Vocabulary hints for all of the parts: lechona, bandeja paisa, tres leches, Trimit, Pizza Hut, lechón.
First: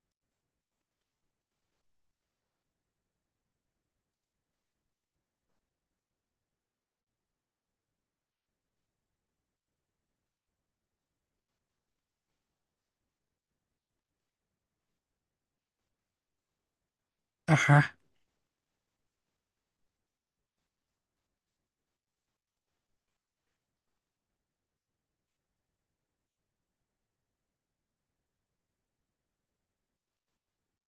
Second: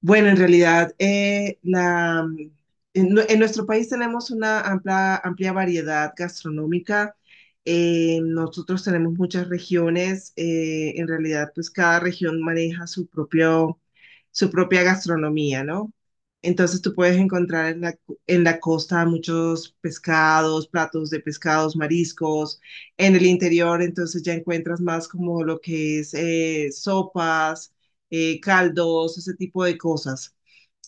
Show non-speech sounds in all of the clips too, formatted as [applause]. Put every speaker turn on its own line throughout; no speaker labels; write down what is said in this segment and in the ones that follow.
Bueno, en realidad, la, mm, en, nue- en nuestro país tenemos una amplia variedad gastronómica. Nosotros tenemos muchas regiones. En realidad, pues cada región maneja su propia gastronomía, ¿no? Entonces tú puedes encontrar
Ajá,
en la costa muchos pescados, platos de pescados, mariscos. En el interior, entonces ya encuentras más como lo que es sopas, caldos, ese tipo de cosas.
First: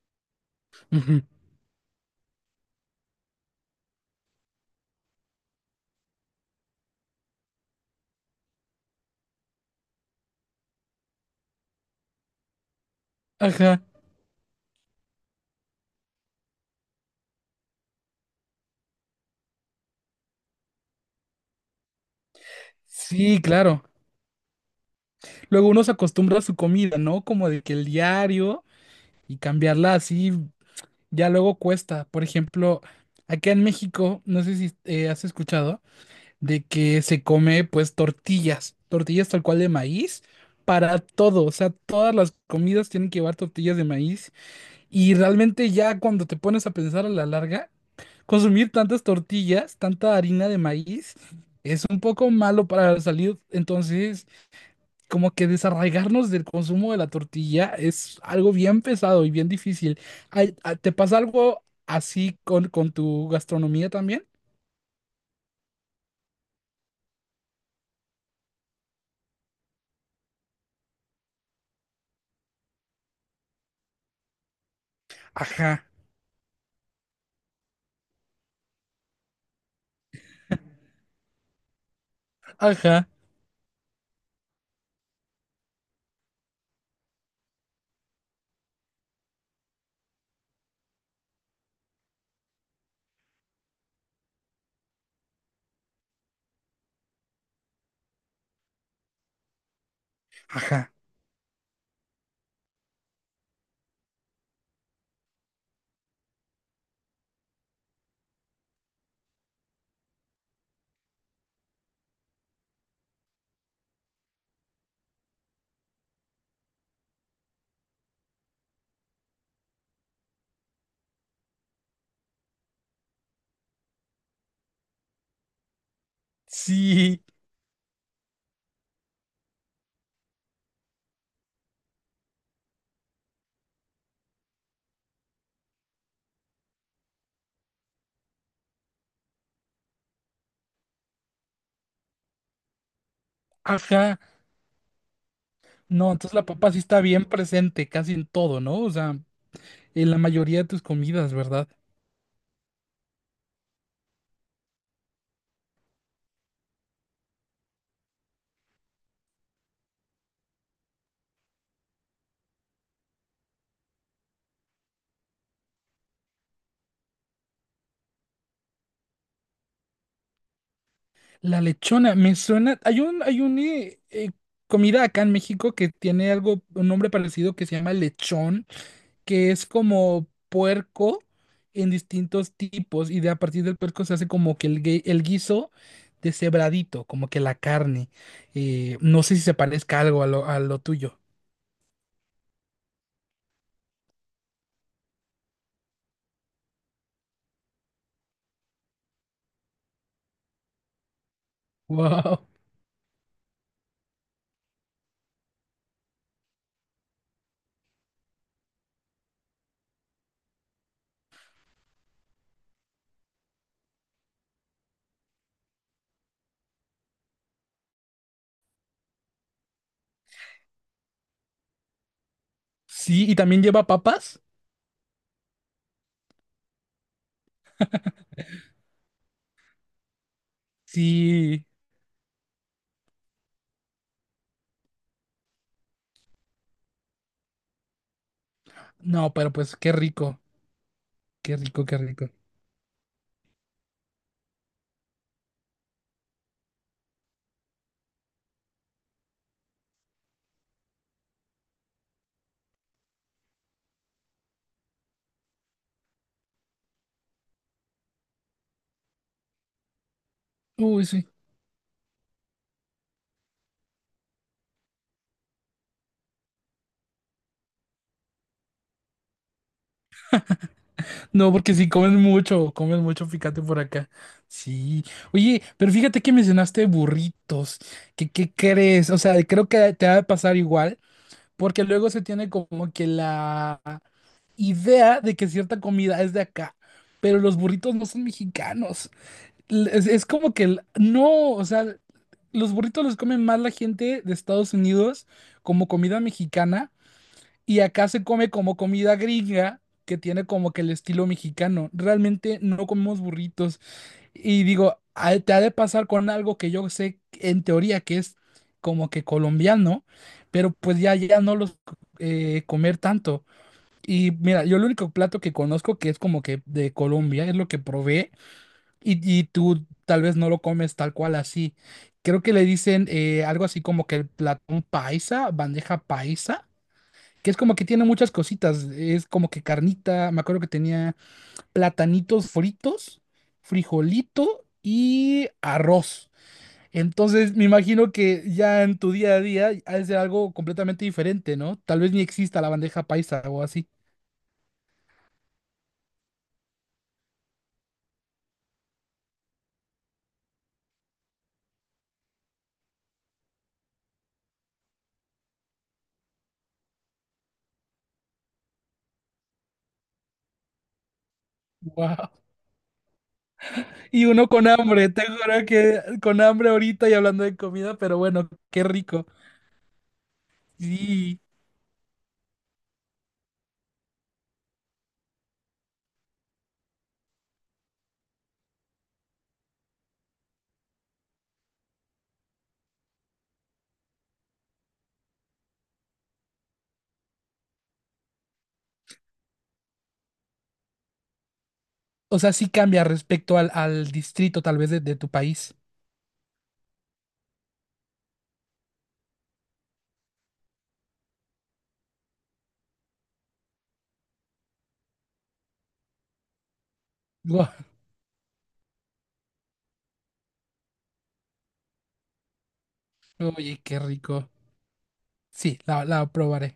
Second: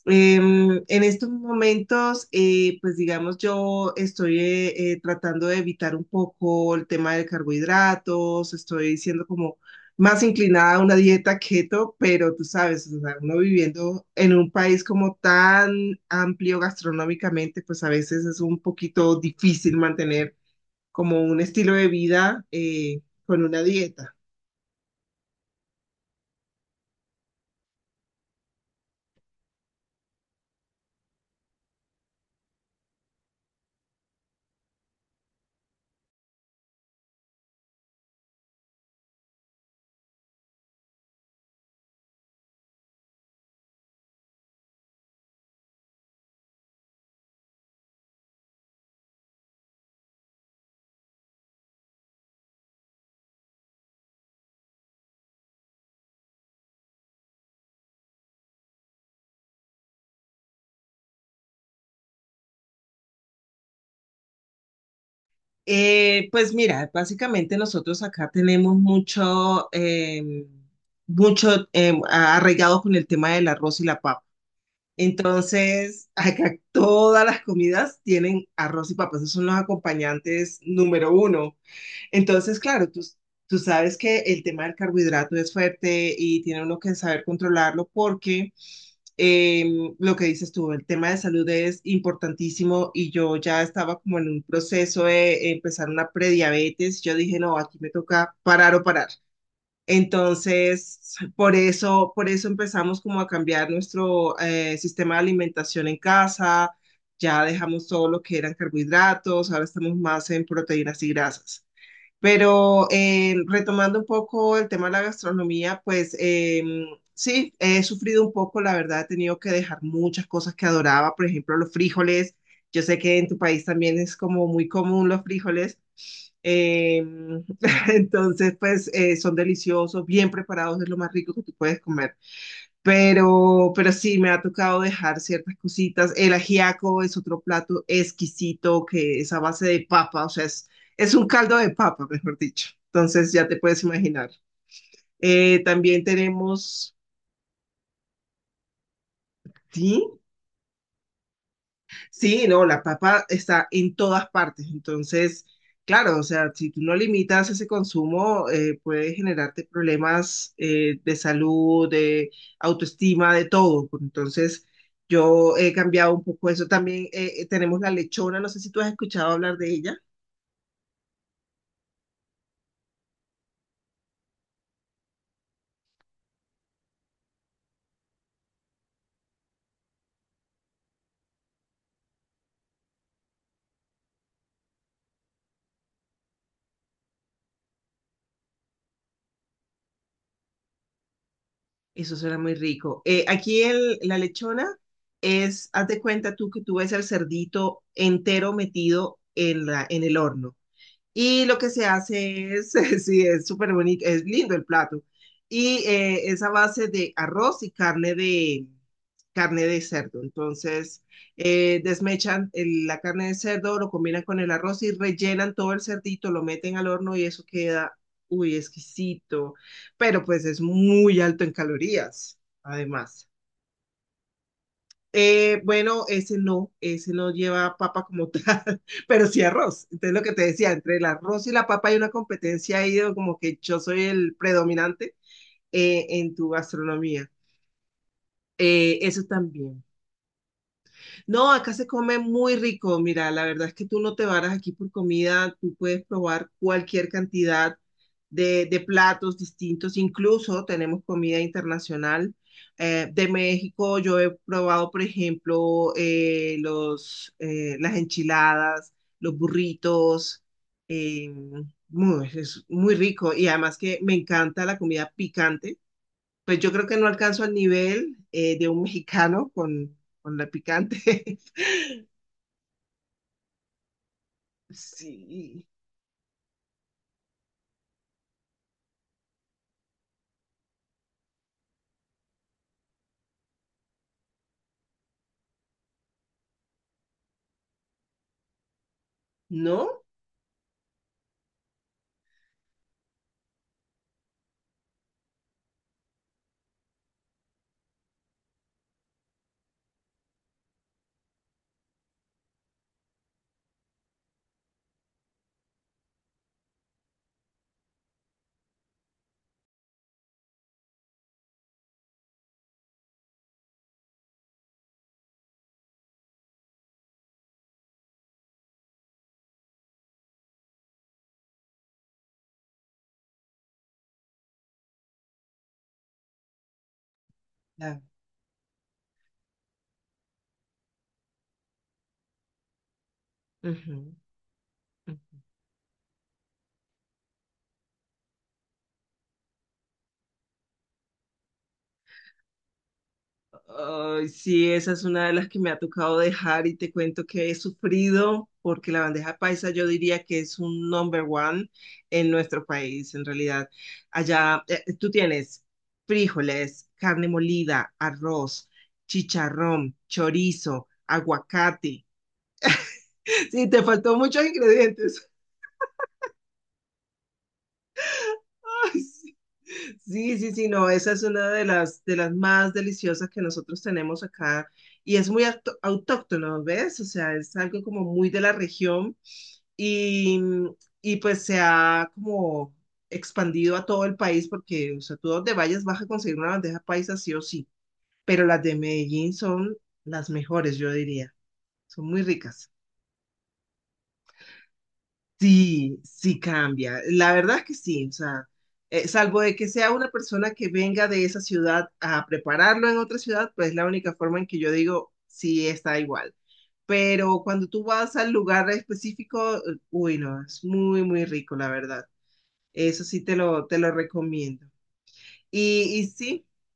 En
ujú,
estos momentos, pues digamos, yo estoy tratando de evitar un poco el tema de carbohidratos, estoy siendo como más inclinada a una dieta keto, pero tú sabes, o sea, uno
ajá,
viviendo en un país como tan amplio gastronómicamente, pues a veces es un poquito difícil mantener como un estilo de vida
sí,
con una
claro.
dieta.
Luego uno se acostumbra a su comida, ¿no? Como de que el diario y cambiarla así ya luego cuesta. Por ejemplo, acá en México, no sé si has escuchado, de que se come pues tortillas, tortillas tal cual de maíz para todo. O sea, todas las comidas tienen que llevar tortillas de maíz y realmente ya cuando te pones a pensar a la larga, consumir tantas tortillas, tanta harina de maíz, es un poco malo para la salud. Entonces, como que desarraigarnos del consumo de la tortilla es algo bien pesado y bien difícil. Ay, ah, ¿te pasa algo así con tu gastronomía también?
Pues mira, básicamente nosotros acá tenemos mucho arraigado con el tema del arroz y la papa.
Ajá,
Entonces, [laughs] acá todas las comidas tienen arroz y papas, esos son los acompañantes número uno. Entonces, claro,
ajá,
tú sabes que el tema del carbohidrato es fuerte y tiene uno que saber controlarlo porque lo que dices tú, el tema de salud es importantísimo y yo ya estaba como en un proceso de empezar una prediabetes. Yo dije, no, aquí me toca parar o parar.
ajá.
Entonces, por eso empezamos como a cambiar nuestro sistema de alimentación en casa. Ya dejamos todo lo que eran carbohidratos, ahora estamos más en proteínas y grasas. Pero retomando un poco el tema de la gastronomía, sí, he sufrido un poco, la verdad, he tenido que dejar muchas cosas que adoraba, por ejemplo, los frijoles. Yo sé que en tu país también es como muy común los frijoles. Eh,
Sí,
[laughs] entonces, son deliciosos, bien preparados, es lo más rico que tú puedes comer. Pero sí, me ha tocado dejar ciertas cositas. El ajiaco es otro plato exquisito que es a base de papa, es un caldo de papa, mejor dicho. Entonces ya te puedes
ajá.
imaginar. También
No, entonces la papa sí
tenemos,
está bien presente casi en todo, ¿no? O sea,
¿sí?
en la mayoría de tus comidas, ¿verdad?
Sí, no, la papa está en todas partes. Entonces, claro, o sea, si tú no limitas ese consumo, puede generarte problemas de salud, de autoestima, de todo. Entonces, yo he cambiado un poco eso. También tenemos la lechona, no sé si tú has escuchado hablar de ella.
La lechona, me suena. Hay un comida acá en México que tiene algo, un nombre parecido que se llama lechón, que es como puerco en distintos tipos, y de a partir del puerco se hace como que el guiso deshebradito, como que la carne. No sé si se parezca algo a lo tuyo. [laughs]
Eso suena muy rico. Aquí la lechona es, haz de cuenta tú que tú ves el cerdito entero metido en el horno. Y lo que se
Wow.
hace es, [laughs] sí, es súper bonito, es lindo el plato. Y es a base de arroz y carne de cerdo. Entonces, desmechan la carne de cerdo, lo combinan con el arroz y rellenan todo el cerdito, lo meten al horno y eso queda, uy, exquisito. Pero pues es muy alto en calorías, además.
Sí, y también lleva papas.
Bueno, ese no lleva papa como tal, [laughs] pero sí arroz. Entonces lo que te decía, entre el arroz y
Sí.
la papa hay una competencia ahí de como que yo soy el predominante en tu gastronomía. Eso
No, pero pues
también.
qué rico,
No,
qué
acá
rico,
se
qué
come
rico.
muy rico. Mira, la verdad es que tú no te varas aquí por comida, tú puedes probar cualquier cantidad de platos distintos, incluso tenemos comida internacional. De México yo he probado, por ejemplo, las enchiladas, los burritos,
Uy, sí.
eh, es muy rico y además que me encanta la comida picante. Pues yo creo que no alcanzo al nivel de un mexicano con la picante.
No, porque si
[laughs]
comen mucho, comen mucho picante por acá. Sí. Oye,
Sí,
pero fíjate que mencionaste burritos. ¿Qué, qué crees? O sea, creo que te va a pasar igual, porque luego se tiene como que la idea de que cierta comida es de acá, pero los burritos no son mexicanos. L-
¿no?
Es, es como que no, o sea, los burritos los comen más la gente de Estados Unidos como comida mexicana y acá se come como comida gringa, que tiene como que el estilo mexicano. Realmente no comemos burritos. Y digo, ah, te ha de pasar con algo que yo sé en teoría que es como que colombiano, pero pues ya, ya no los comer tanto. Y mira, yo el único plato que conozco que es como que de Colombia es lo que probé y tú tal vez no lo comes tal cual así. Creo que le dicen algo así como que el platón paisa, bandeja paisa, que es como que
Ah,
tiene muchas cositas. Es como que carnita, me acuerdo que tenía platanitos fritos,
ujú,
frijolito
ujú.
y arroz. Entonces me imagino que ya en tu día a día ha de ser algo completamente diferente, ¿no? Tal vez ni exista la bandeja paisa o así.
Ay, sí, esa es una de las que me ha tocado dejar y te cuento que he sufrido porque la bandeja paisa yo diría que es un number one en nuestro país, en realidad. Allá tú tienes frijoles, carne molida, arroz, chicharrón, chorizo, aguacate.
Wow.
Sí, te faltó
Y
muchos
uno con hambre, te
ingredientes.
juro que con hambre ahorita y hablando de comida, pero bueno, qué
Ay,
rico.
sí. Sí, no, esa es
Sí.
una de de las más deliciosas que nosotros tenemos acá y es muy autóctono, ¿ves? O sea, es algo como muy de la región y, y pues se ha como expandido a todo el país porque, o sea, tú donde vayas vas a conseguir una bandeja paisa sí o sí, pero las de Medellín son las mejores, yo diría, son muy
O sea, sí
ricas.
cambia respecto al, al distrito tal vez de tu país.
Sí, sí cambia. La verdad es que sí, o sea, salvo de que sea una persona que venga de esa ciudad a prepararlo en otra ciudad, pues es la única forma en que yo digo, sí está igual. Pero cuando
Guau,
tú vas al lugar específico, uy, no, es muy rico, la verdad. Eso sí te
oye,
lo
qué rico.
recomiendo.
Sí, la,
Y
la
sí,
probaré.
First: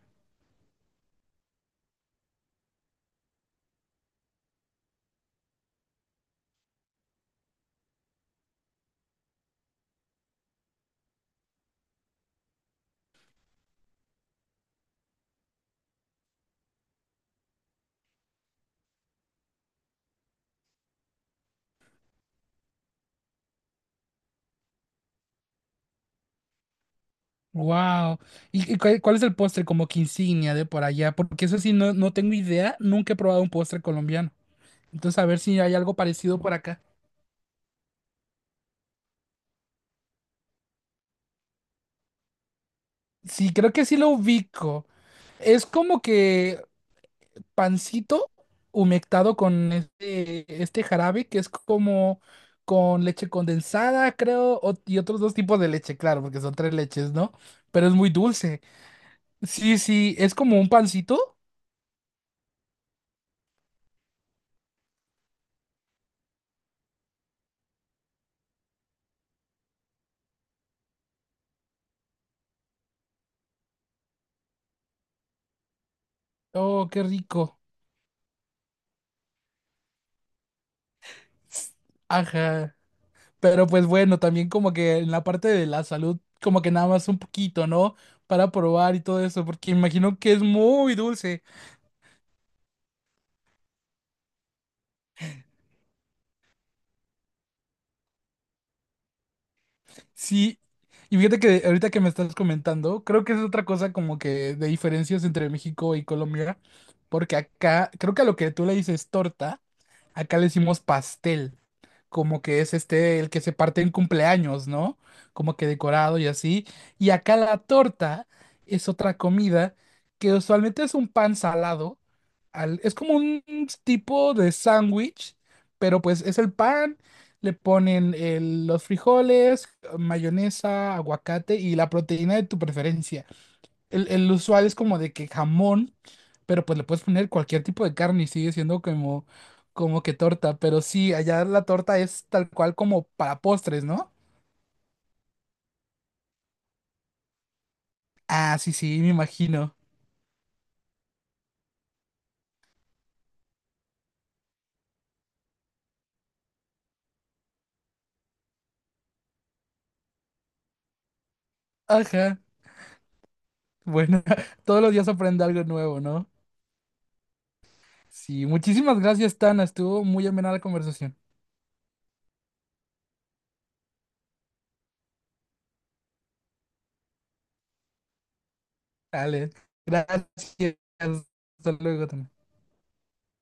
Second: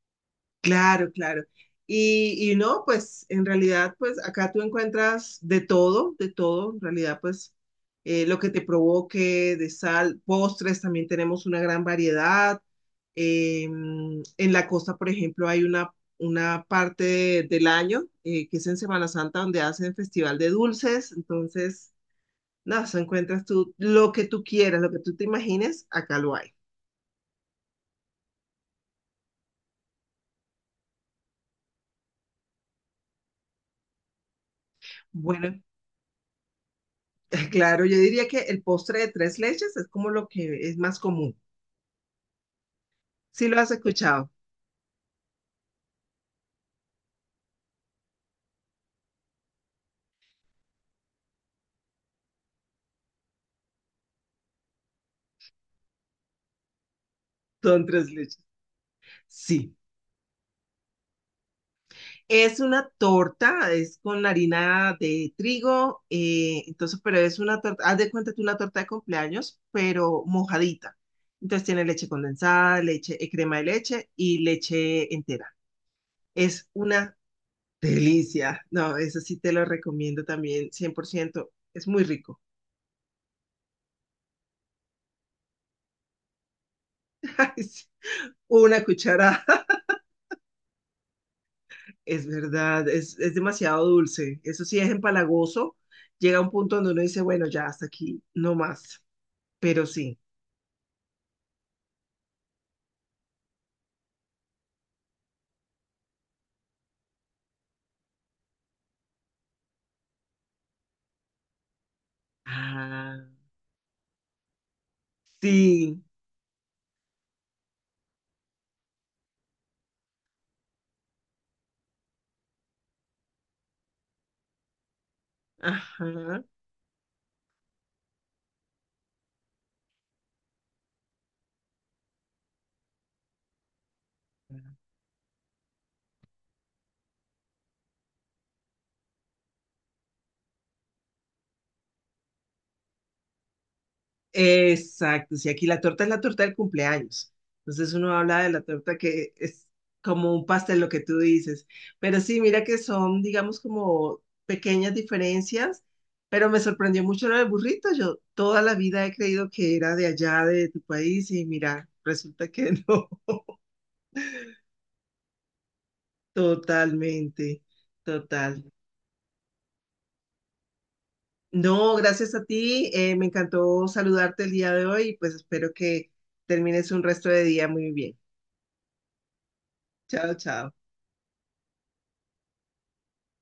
claro, claro. Y no, pues en realidad, pues acá tú encuentras de todo, en realidad, pues lo que te provoque, de sal, postres, también tenemos una gran variedad. Eh, en la costa, por ejemplo, una parte del año, que es en Semana Santa, donde hacen festival de dulces, entonces, nada, eso encuentras tú lo que tú quieras, lo que tú te imagines, acá lo hay.
Wow. Y cuál, cuál es el postre como que insignia de por allá? Porque eso sí, no, no tengo idea, nunca he probado un postre colombiano. Entonces, a ver si
Bueno,
hay algo parecido por acá.
[laughs] claro, yo diría que el postre de tres leches es como lo que es más común. Sí
Sí,
lo has
creo que sí lo
escuchado,
ubico. Es como que pancito humectado con este, este jarabe que es como con leche condensada, creo, o- y otros dos tipos de leche, claro, porque son tres leches, ¿no?
son
Pero es muy
tres leches.
dulce.
Sí,
Sí, sí, es como un pancito.
es una torta, es con harina de trigo, entonces, pero es una torta, haz de cuenta tú una torta de cumpleaños, pero mojadita. Entonces tiene leche condensada, leche, crema de leche y leche entera. Es
Oh, qué
una
rico.
delicia. No, eso sí te lo recomiendo también, 100%. Es muy rico.
Ajá. Pero pues bueno, también como que en la parte de la salud, como que nada más un
[laughs] Ay,
poquito,
sí.
¿no? Para
Una
probar y todo eso,
cucharada.
porque imagino que es muy dulce.
Es verdad, es demasiado dulce. Eso sí es empalagoso. Llega un punto donde uno dice, bueno, ya hasta aquí, no más. Pero sí.
Sí. Y fíjate que ahorita que me estás comentando, creo que es otra cosa como que de diferencias entre México y Colombia, porque acá, creo que a lo que tú le dices torta, acá le decimos pastel, como que es este
Ah,
el que se parte en cumpleaños, ¿no? Como que
sí.
decorado y así. Y acá la torta es otra comida que usualmente es un pan salado, al- es como un tipo de sándwich, pero pues es
Ajá.
el pan, le ponen los frijoles, mayonesa, aguacate y la proteína de tu preferencia, el usual es como de que jamón, pero pues le puedes poner cualquier tipo de carne y sigue siendo como, como que torta. Pero sí, allá la torta es tal cual como para postres, ¿no?
Exacto. Sí, aquí la torta es la torta del cumpleaños. Entonces uno habla de
Ah,
la
sí,
torta
sí, me
que es
imagino.
como un pastel, lo que tú dices. Pero sí, mira que son, digamos, como pequeñas diferencias. Pero me sorprendió mucho lo del burrito. Yo toda la vida he creído que era de allá, de tu país, y mira,
Ajá.
resulta que [laughs] no.
Bueno, [laughs] todos los días aprende algo nuevo, ¿no?
Totalmente,
Sí,
total.
muchísimas gracias, Tana. Estuvo muy amena la conversación.
No, gracias a ti. Me encantó saludarte el día de hoy y pues espero que termines un resto de día muy bien.
Dale,
Chao, chao.
gracias. Hasta luego, Tana.